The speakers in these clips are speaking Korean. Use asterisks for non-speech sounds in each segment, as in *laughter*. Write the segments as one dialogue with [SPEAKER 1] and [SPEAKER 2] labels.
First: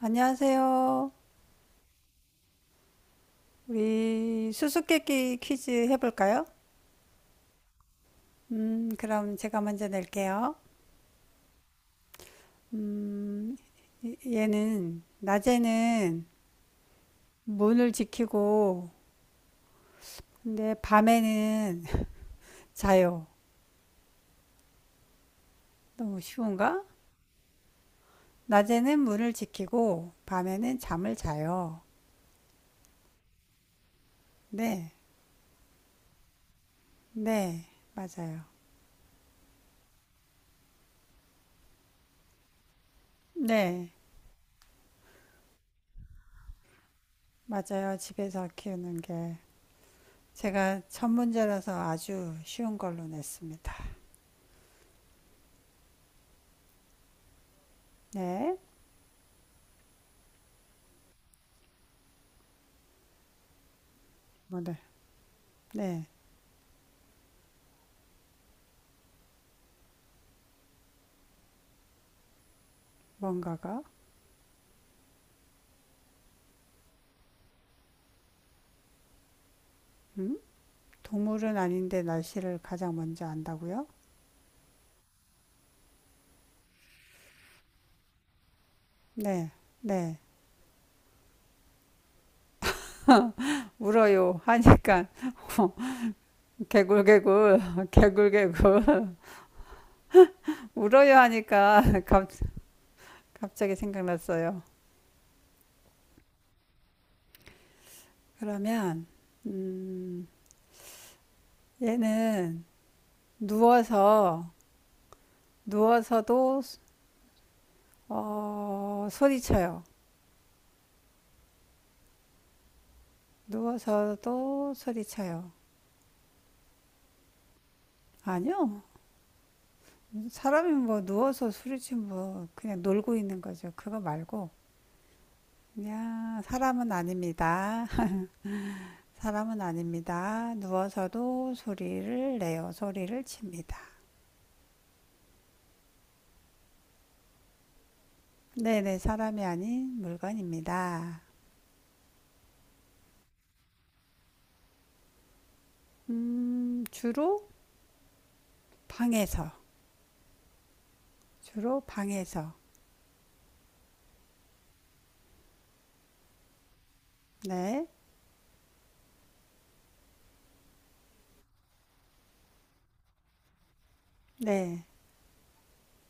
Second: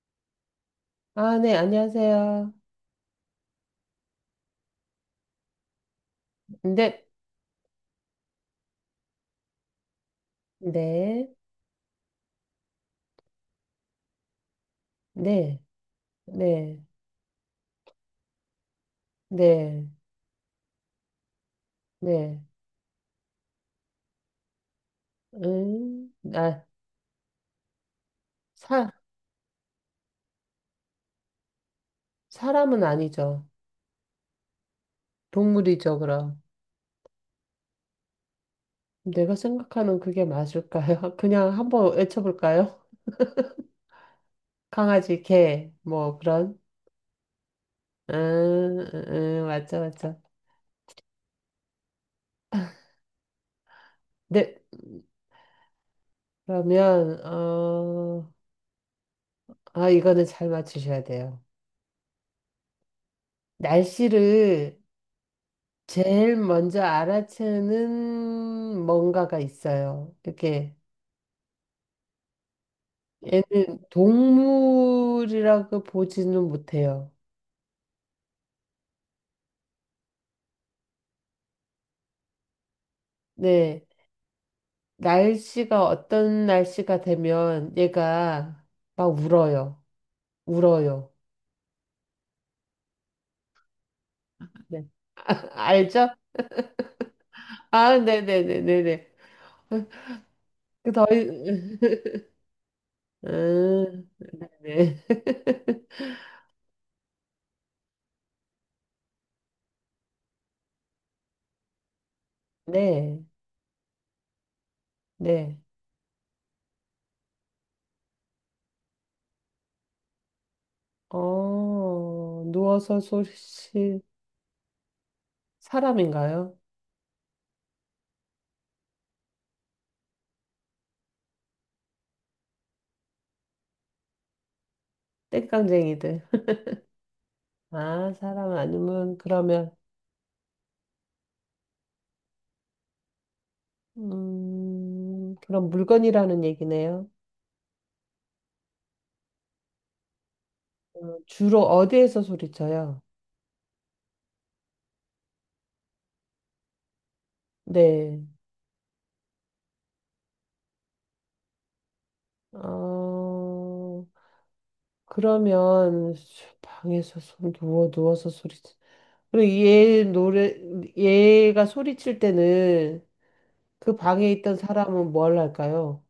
[SPEAKER 1] 안녕하세요.
[SPEAKER 2] 아, 네, 안녕하세요.
[SPEAKER 1] 우리 수수께끼 퀴즈 해볼까요?
[SPEAKER 2] 네,
[SPEAKER 1] 그럼 제가 먼저 낼게요.
[SPEAKER 2] 네,
[SPEAKER 1] 음, 얘는
[SPEAKER 2] 네,
[SPEAKER 1] 낮에는
[SPEAKER 2] 네,
[SPEAKER 1] 문을 지키고,
[SPEAKER 2] 네,
[SPEAKER 1] 근데 밤에는 *laughs*
[SPEAKER 2] 네.
[SPEAKER 1] 자요.
[SPEAKER 2] 음,
[SPEAKER 1] 너무
[SPEAKER 2] 아,
[SPEAKER 1] 쉬운가?
[SPEAKER 2] 사,
[SPEAKER 1] 낮에는 문을 지키고, 밤에는 잠을 자요.
[SPEAKER 2] 사람은 아니죠.
[SPEAKER 1] 네,
[SPEAKER 2] 동물이죠, 그럼.
[SPEAKER 1] 네, 맞아요.
[SPEAKER 2] 내가 생각하는 그게 맞을까요? *laughs* 그냥 한번 외쳐볼까요?
[SPEAKER 1] 네,
[SPEAKER 2] 강아지, 개, 뭐, 그런.
[SPEAKER 1] 맞아요. 집에서 키우는 게.
[SPEAKER 2] 맞죠, 맞죠.
[SPEAKER 1] 제가 첫 문제라서 아주 쉬운 걸로 냈습니다.
[SPEAKER 2] 네, 그러면,
[SPEAKER 1] 네,
[SPEAKER 2] 이거는 잘 맞추셔야 돼요.
[SPEAKER 1] 뭐
[SPEAKER 2] 날씨를
[SPEAKER 1] 네,
[SPEAKER 2] 제일 먼저 알아채는 뭔가가 있어요. 이렇게
[SPEAKER 1] 뭔가가.
[SPEAKER 2] 얘는 동물이라고 보지는 못해요.
[SPEAKER 1] 동물은 아닌데 날씨를 가장 먼저
[SPEAKER 2] 네.
[SPEAKER 1] 안다고요?
[SPEAKER 2] 날씨가 어떤 날씨가 되면 얘가 막
[SPEAKER 1] 네,
[SPEAKER 2] 울어요.
[SPEAKER 1] 네.
[SPEAKER 2] 울어요.
[SPEAKER 1] 울어요
[SPEAKER 2] 네.
[SPEAKER 1] 하니까
[SPEAKER 2] 알죠?
[SPEAKER 1] *laughs* 개굴개굴, *laughs*
[SPEAKER 2] 아,
[SPEAKER 1] 개굴개굴.
[SPEAKER 2] 네네네네네.
[SPEAKER 1] *laughs*
[SPEAKER 2] 그 더,
[SPEAKER 1] 울어요 하니까 *laughs* 갑,
[SPEAKER 2] *laughs*
[SPEAKER 1] 갑자기
[SPEAKER 2] 음,
[SPEAKER 1] 생각났어요.
[SPEAKER 2] 네. *laughs*
[SPEAKER 1] 그러면, 음, 얘는
[SPEAKER 2] 네.
[SPEAKER 1] 누워서,
[SPEAKER 2] 네.
[SPEAKER 1] 누워서도, 소리쳐요.
[SPEAKER 2] 누워서 소리칠
[SPEAKER 1] 누워서도 소리쳐요.
[SPEAKER 2] 사람인가요?
[SPEAKER 1] 아니요. 사람이 뭐 누워서 소리치면 뭐 그냥 놀고 있는 거죠. 그거 말고
[SPEAKER 2] 땡깡쟁이들.
[SPEAKER 1] 야, 사람은 아닙니다.
[SPEAKER 2] 아,
[SPEAKER 1] *laughs*
[SPEAKER 2] 사람 아니면
[SPEAKER 1] 사람은
[SPEAKER 2] 그러면
[SPEAKER 1] 아닙니다. 누워서도 소리를 내요. 소리를 칩니다.
[SPEAKER 2] 그럼 물건이라는 얘기네요.
[SPEAKER 1] 네네, 사람이 아닌 물건입니다.
[SPEAKER 2] 주로 어디에서 소리쳐요?
[SPEAKER 1] 주로
[SPEAKER 2] 네.
[SPEAKER 1] 방에서. 주로 방에서.
[SPEAKER 2] 어, 그러면 방에서 손
[SPEAKER 1] 네.
[SPEAKER 2] 누워 누워서 소리. 그리고 얘 노래 얘가 소리칠 때는 그 방에 있던
[SPEAKER 1] 네.
[SPEAKER 2] 사람은 뭘 할까요?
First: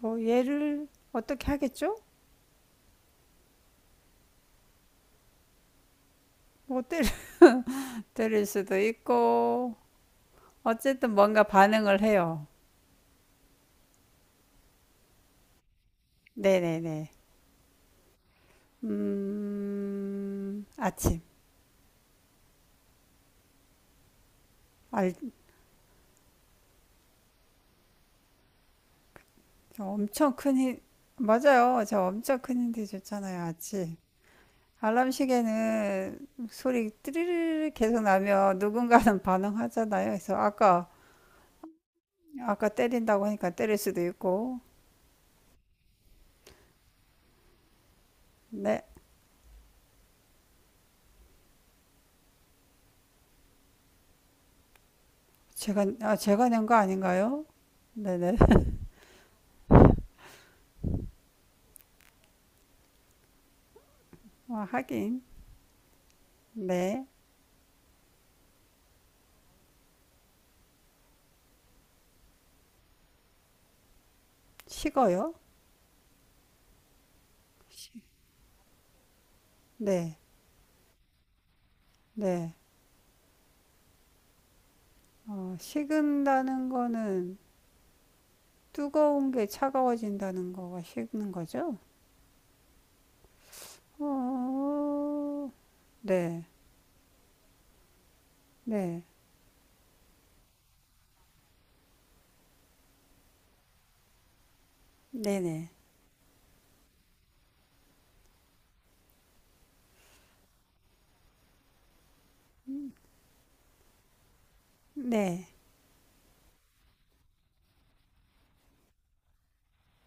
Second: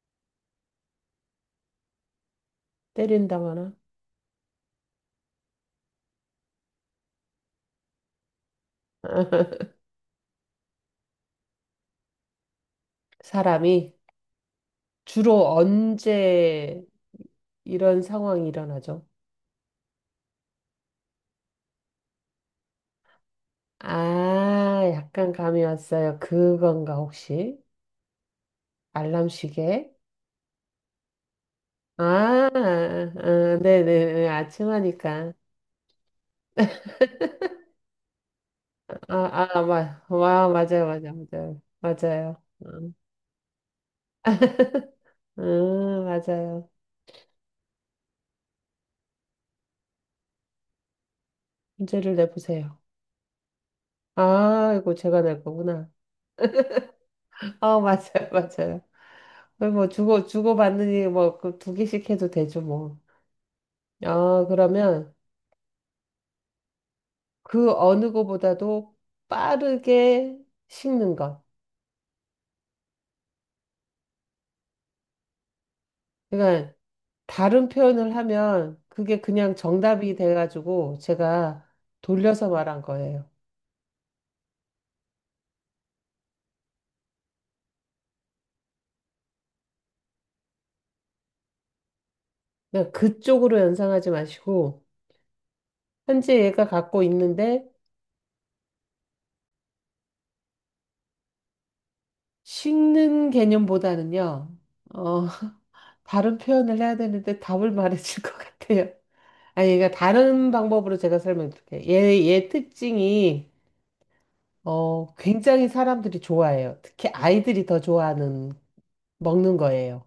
[SPEAKER 1] 뭐, 얘를 어떻게 하겠죠?
[SPEAKER 2] 때린다거나?
[SPEAKER 1] 뭐, 때릴, *laughs* 때릴 수도
[SPEAKER 2] *laughs*
[SPEAKER 1] 있고, 어쨌든 뭔가 반응을 해요.
[SPEAKER 2] 사람이 주로 언제
[SPEAKER 1] 네네네.
[SPEAKER 2] 이런 상황이 일어나죠?
[SPEAKER 1] 아침.
[SPEAKER 2] 아,
[SPEAKER 1] 알
[SPEAKER 2] 약간 감이 왔어요. 그건가, 혹시? 알람
[SPEAKER 1] 저
[SPEAKER 2] 시계?
[SPEAKER 1] 엄청 큰 힌, 맞아요.
[SPEAKER 2] 아,
[SPEAKER 1] 저 엄청
[SPEAKER 2] 아,
[SPEAKER 1] 큰 힌트 줬잖아요,
[SPEAKER 2] 아, 네네,
[SPEAKER 1] 아침.
[SPEAKER 2] 네, 아침
[SPEAKER 1] 알람
[SPEAKER 2] 하니까.
[SPEAKER 1] 시계는 소리 띠르르 계속 나면
[SPEAKER 2] 아,
[SPEAKER 1] 누군가는 *laughs*
[SPEAKER 2] 아,
[SPEAKER 1] 반응하잖아요. 그래서
[SPEAKER 2] 와, 맞아요,
[SPEAKER 1] 아까,
[SPEAKER 2] 맞아요, 맞아요. 맞아요.
[SPEAKER 1] 아까 때린다고 하니까 때릴 수도 있고.
[SPEAKER 2] 맞아요.
[SPEAKER 1] 네.
[SPEAKER 2] 문제를 내보세요. 아이고, 제가 낼 거구나.
[SPEAKER 1] 제가 낸 거 아닌가요?
[SPEAKER 2] 아, *laughs* 맞아요,
[SPEAKER 1] 네네.
[SPEAKER 2] 맞아요. 거의 뭐, 주고받느니, 뭐, 그 두 개씩 해도 되죠, 뭐. 아,
[SPEAKER 1] 아,
[SPEAKER 2] 그러면
[SPEAKER 1] 하긴. 네.
[SPEAKER 2] 그 어느 거보다도 빠르게 식는 것.
[SPEAKER 1] 식어요?
[SPEAKER 2] 그러니까 다른 표현을 하면 그게 그냥 정답이
[SPEAKER 1] 네.
[SPEAKER 2] 돼가지고 제가 돌려서
[SPEAKER 1] 네.
[SPEAKER 2] 말한 거예요.
[SPEAKER 1] 식은다는 거는 뜨거운 게 차가워진다는 거가 식는 거죠?
[SPEAKER 2] 그쪽으로 연상하지 마시고,
[SPEAKER 1] 어,
[SPEAKER 2] 현재
[SPEAKER 1] 네.
[SPEAKER 2] 얘가 갖고 있는데,
[SPEAKER 1] 네,
[SPEAKER 2] 식는 개념보다는요, 어, *laughs*
[SPEAKER 1] 네네,
[SPEAKER 2] 다른 표현을 해야 되는데 답을 말해줄 것 같아요. 아니, 그러니까 다른 방법으로 제가 설명드릴게요. 얘 특징이,
[SPEAKER 1] 네.
[SPEAKER 2] 굉장히 사람들이 좋아해요. 특히 아이들이 더 좋아하는, 먹는 거예요.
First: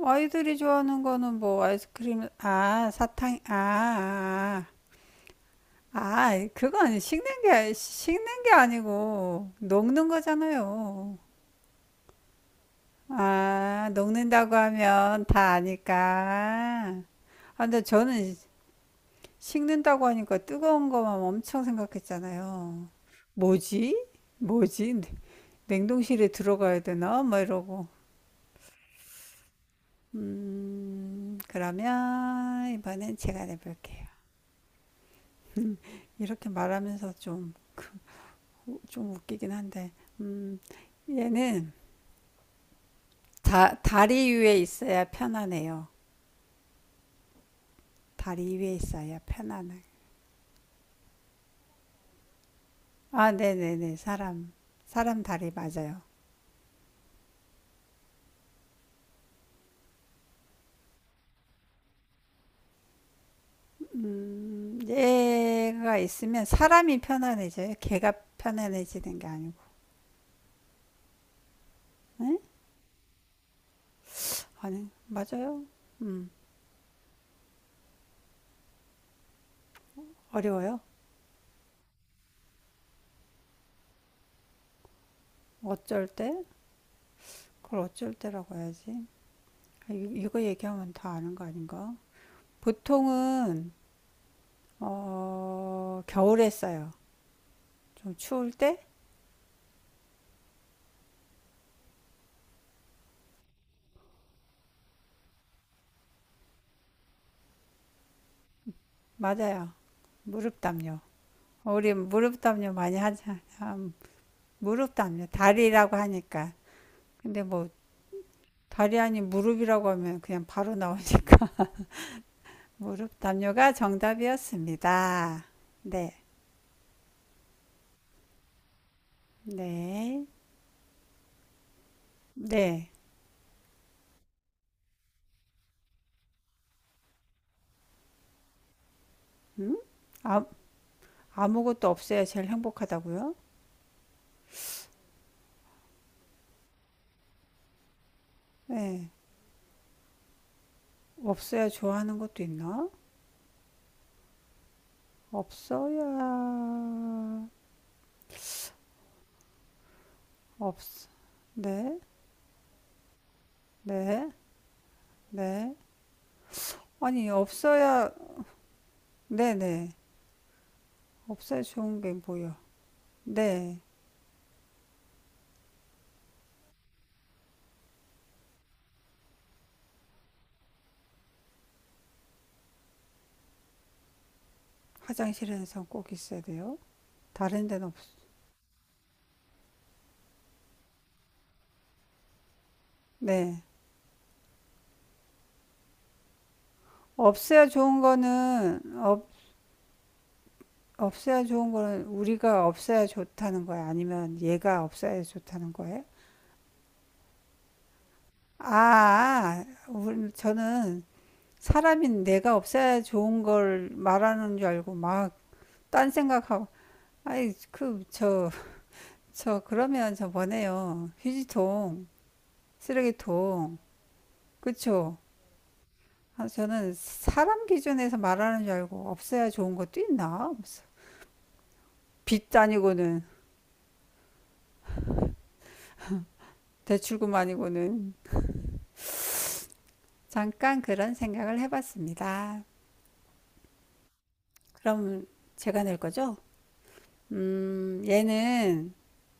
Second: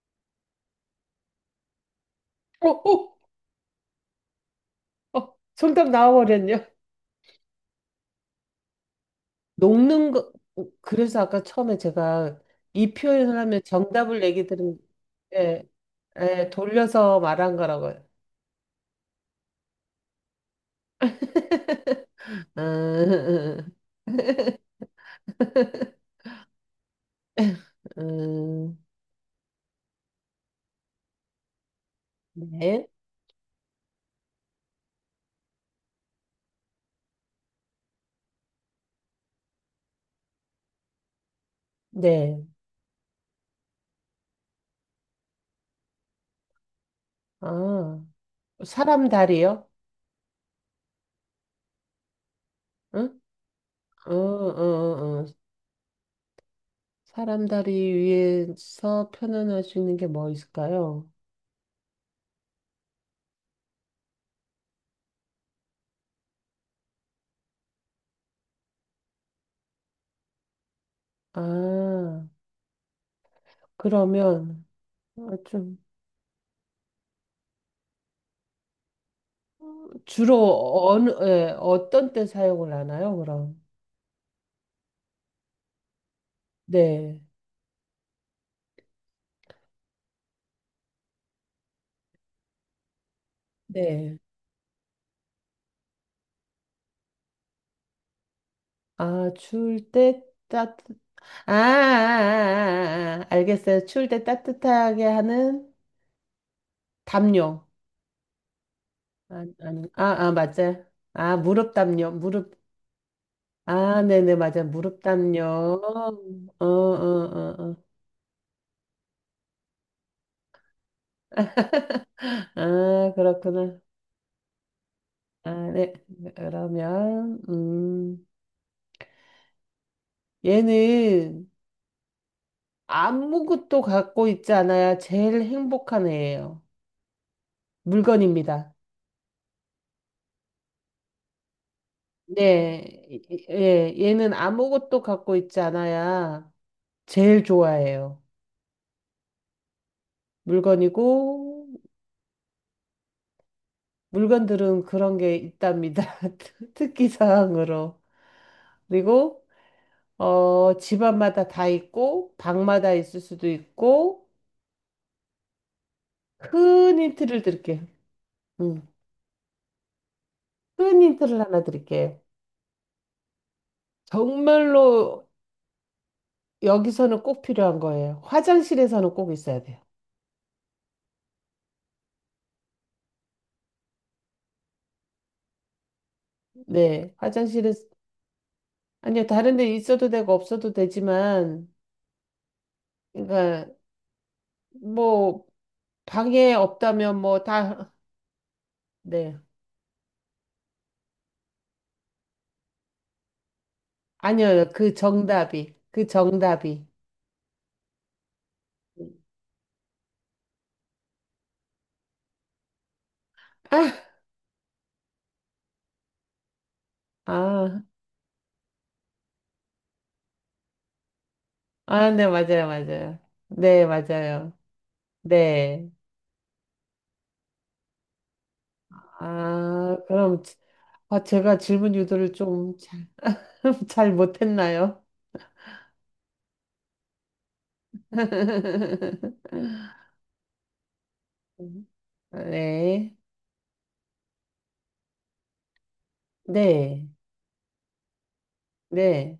[SPEAKER 1] 아이들이 좋아하는 거는 뭐 아이스크림,
[SPEAKER 2] 어,
[SPEAKER 1] 아,
[SPEAKER 2] 어,
[SPEAKER 1] 사탕, 아, 아,
[SPEAKER 2] 어, 정답
[SPEAKER 1] 아,
[SPEAKER 2] 나와버렸네요.
[SPEAKER 1] 그건 식는 게 아니고 녹는
[SPEAKER 2] 녹는 거,
[SPEAKER 1] 거잖아요.
[SPEAKER 2] 그래서 아까 처음에 제가 이 표현을 하면
[SPEAKER 1] 아,
[SPEAKER 2] 정답을 얘기
[SPEAKER 1] 녹는다고
[SPEAKER 2] 들은,
[SPEAKER 1] 하면 다
[SPEAKER 2] 예, 예,
[SPEAKER 1] 아니까.
[SPEAKER 2] 돌려서 말한
[SPEAKER 1] 아, 근데
[SPEAKER 2] 거라고요.
[SPEAKER 1] 저는 식는다고 하니까 뜨거운 거만 엄청
[SPEAKER 2] *laughs*
[SPEAKER 1] 생각했잖아요.
[SPEAKER 2] 음,
[SPEAKER 1] 뭐지?
[SPEAKER 2] *laughs*
[SPEAKER 1] 뭐지? 냉동실에 들어가야 되나? 막 이러고.
[SPEAKER 2] 음,
[SPEAKER 1] 그러면
[SPEAKER 2] 네,
[SPEAKER 1] 이번엔 제가 내볼게요. 이렇게 말하면서 좀, 좀 웃기긴 한데, 음, 얘는
[SPEAKER 2] 네.
[SPEAKER 1] 다리 위에 있어야 편안해요.
[SPEAKER 2] 아,
[SPEAKER 1] 다리 위에
[SPEAKER 2] 사람
[SPEAKER 1] 있어야
[SPEAKER 2] 다리요?
[SPEAKER 1] 편안해.
[SPEAKER 2] 응?
[SPEAKER 1] 아, 네네네.
[SPEAKER 2] 어,
[SPEAKER 1] 사람.
[SPEAKER 2] 어,
[SPEAKER 1] 사람
[SPEAKER 2] 어.
[SPEAKER 1] 다리 맞아요.
[SPEAKER 2] 사람 다리 위에서 표현할 수 있는 게 뭐 있을까요?
[SPEAKER 1] 얘가 있으면 사람이 편안해져요. 걔가 편안해지는 게 아니고.
[SPEAKER 2] 아,
[SPEAKER 1] 응?
[SPEAKER 2] 그러면
[SPEAKER 1] 아니, 맞아요.
[SPEAKER 2] 좀
[SPEAKER 1] 음, 어려워요.
[SPEAKER 2] 주로 예, 어떤 때 사용을 하나요, 그럼?
[SPEAKER 1] 어쩔 때?
[SPEAKER 2] 네.
[SPEAKER 1] 그걸 어쩔 때라고 해야지. 아, 이- 거 얘기하면 다 아는 거 아닌가? 보통은
[SPEAKER 2] 네.
[SPEAKER 1] 겨울에 써요. 좀 추울 때?
[SPEAKER 2] 아, 추울 때 아, 아, 아, 아, 아. 알겠어요. 추울 때 따뜻하게 하는 담요. 아,
[SPEAKER 1] 맞아요.
[SPEAKER 2] 아니, 아, 아,
[SPEAKER 1] 무릎
[SPEAKER 2] 맞아요.
[SPEAKER 1] 담요.
[SPEAKER 2] 아, 무릎
[SPEAKER 1] 우리
[SPEAKER 2] 담요,
[SPEAKER 1] 무릎
[SPEAKER 2] 무릎.
[SPEAKER 1] 담요 많이 하잖아.
[SPEAKER 2] 아, 네네, 맞아요.
[SPEAKER 1] 무릎
[SPEAKER 2] 무릎
[SPEAKER 1] 담요.
[SPEAKER 2] 담요. 어,
[SPEAKER 1] 다리라고 하니까.
[SPEAKER 2] 어,
[SPEAKER 1] 근데
[SPEAKER 2] 어,
[SPEAKER 1] 뭐
[SPEAKER 2] 어.
[SPEAKER 1] 다리 아닌 무릎이라고 하면 그냥 바로 나오니까. *laughs*
[SPEAKER 2] *laughs* 아,
[SPEAKER 1] 무릎 담요가
[SPEAKER 2] 그렇구나.
[SPEAKER 1] 정답이었습니다.
[SPEAKER 2] 아, 네.
[SPEAKER 1] 네.
[SPEAKER 2] 그러면,
[SPEAKER 1] 네.
[SPEAKER 2] 얘는
[SPEAKER 1] 네.
[SPEAKER 2] 아무것도 갖고 있지 않아야 제일 행복한 애예요. 물건입니다.
[SPEAKER 1] 음? 아, 아무것도 없어야 제일
[SPEAKER 2] 네,
[SPEAKER 1] 행복하다고요?
[SPEAKER 2] 예, 얘는 아무것도 갖고 있지 않아야 제일 좋아해요.
[SPEAKER 1] 네. 없어야
[SPEAKER 2] 물건이고,
[SPEAKER 1] 좋아하는 것도 있나?
[SPEAKER 2] 물건들은 그런 게
[SPEAKER 1] 없어야
[SPEAKER 2] 있답니다. *laughs* 특기 사항으로. 그리고,
[SPEAKER 1] 없
[SPEAKER 2] 집안마다 다
[SPEAKER 1] 네,
[SPEAKER 2] 있고, 방마다 있을 수도 있고,
[SPEAKER 1] 네, 네.
[SPEAKER 2] 큰
[SPEAKER 1] 아니
[SPEAKER 2] 힌트를 드릴게요.
[SPEAKER 1] 없어야
[SPEAKER 2] 음,
[SPEAKER 1] 네, 네.
[SPEAKER 2] 큰 힌트를
[SPEAKER 1] 없어야
[SPEAKER 2] 하나
[SPEAKER 1] 좋은 게
[SPEAKER 2] 드릴게요.
[SPEAKER 1] 뭐야? 네.
[SPEAKER 2] 정말로 여기서는 꼭 필요한 거예요. 화장실에서는 꼭 있어야 돼요.
[SPEAKER 1] 화장실에서 꼭 있어야 돼요.
[SPEAKER 2] 네,
[SPEAKER 1] 다른
[SPEAKER 2] 화장실에,
[SPEAKER 1] 데는 없.
[SPEAKER 2] 아니요, 다른 데 있어도 되고 없어도 되지만,
[SPEAKER 1] 네.
[SPEAKER 2] 그러니까 뭐 방에 없다면 뭐
[SPEAKER 1] 없어야
[SPEAKER 2] 다,
[SPEAKER 1] 좋은 거는 없
[SPEAKER 2] 네.
[SPEAKER 1] 없어야 좋은 거는 우리가 없어야 좋다는 거야? 아니면
[SPEAKER 2] 아니요,
[SPEAKER 1] 얘가 없어야 좋다는 거예요?
[SPEAKER 2] 그 정답이.
[SPEAKER 1] 아, 저는 사람인 내가 없어야 좋은 걸
[SPEAKER 2] 아,
[SPEAKER 1] 말하는 줄 알고 막 딴 생각하고 아이,
[SPEAKER 2] 아,
[SPEAKER 1] 그러면 저번에요. 휴지통,
[SPEAKER 2] 아, 네, 맞아요, 맞아요.
[SPEAKER 1] 쓰레기통,
[SPEAKER 2] 네, 맞아요.
[SPEAKER 1] 그쵸?
[SPEAKER 2] 네.
[SPEAKER 1] 아, 저는 사람 기준에서 말하는 줄 알고 없어야 좋은
[SPEAKER 2] 아,
[SPEAKER 1] 것도
[SPEAKER 2] 그럼
[SPEAKER 1] 있나? 없어.
[SPEAKER 2] 아, 제가 질문 유도를
[SPEAKER 1] 빚
[SPEAKER 2] 좀 잘
[SPEAKER 1] 아니고는,
[SPEAKER 2] *laughs* 잘 못했나요?
[SPEAKER 1] 대출금 아니고는.
[SPEAKER 2] *laughs*
[SPEAKER 1] 잠깐 그런 생각을 해봤습니다.
[SPEAKER 2] 네,
[SPEAKER 1] 그럼 제가 낼 거죠?
[SPEAKER 2] 네,
[SPEAKER 1] 얘는,
[SPEAKER 2] 네,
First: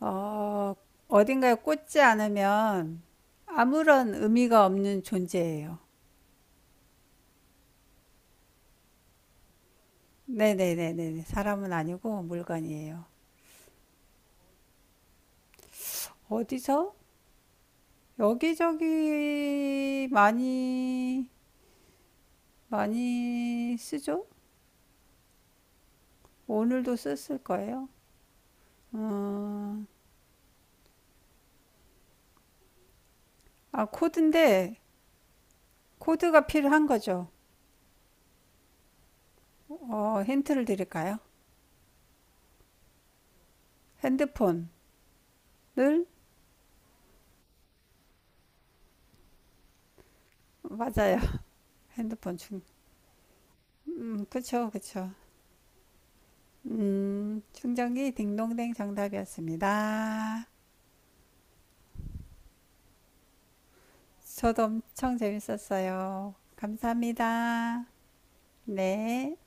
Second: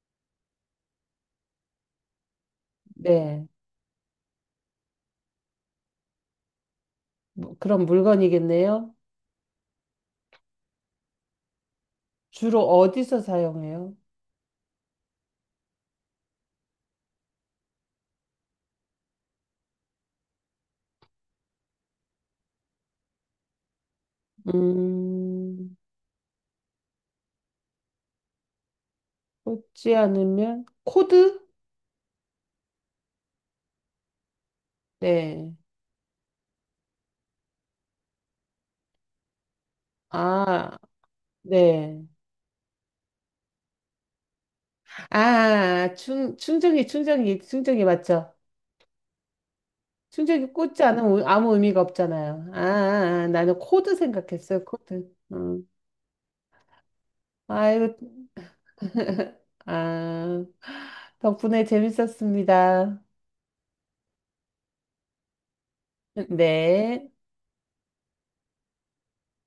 [SPEAKER 1] 어, 어딘가에 꽂지 않으면
[SPEAKER 2] 네.
[SPEAKER 1] 아무런 의미가 없는 존재예요.
[SPEAKER 2] 뭐, 그럼 물건이겠네요.
[SPEAKER 1] 네네네네. 사람은 아니고
[SPEAKER 2] 주로
[SPEAKER 1] 물건이에요.
[SPEAKER 2] 어디서 사용해요?
[SPEAKER 1] 어디서? 여기저기 많이, 많이 쓰죠?
[SPEAKER 2] 음.
[SPEAKER 1] 오늘도 썼을 거예요. 어,
[SPEAKER 2] 꽂지 않으면 코드?
[SPEAKER 1] 아, 코드인데,
[SPEAKER 2] 네.
[SPEAKER 1] 코드가 필요한 거죠. 힌트를
[SPEAKER 2] 아,
[SPEAKER 1] 드릴까요?
[SPEAKER 2] 네.
[SPEAKER 1] 핸드폰을,
[SPEAKER 2] 아, 충전기, 충전기, 충전기 맞죠? 충전기 꽂지 않으면
[SPEAKER 1] 맞아요.
[SPEAKER 2] 아무 의미가
[SPEAKER 1] *laughs* 핸드폰
[SPEAKER 2] 없잖아요. 아,
[SPEAKER 1] 충,
[SPEAKER 2] 아, 아, 나는 코드 생각했어요,
[SPEAKER 1] 그쵸, 그쵸.
[SPEAKER 2] 코드. 음. 아이고,
[SPEAKER 1] 충전기 딩동댕
[SPEAKER 2] 아,
[SPEAKER 1] 정답이었습니다.
[SPEAKER 2] 덕분에 재밌었습니다.
[SPEAKER 1] 저도 엄청 재밌었어요.
[SPEAKER 2] 네.
[SPEAKER 1] 감사합니다. 네.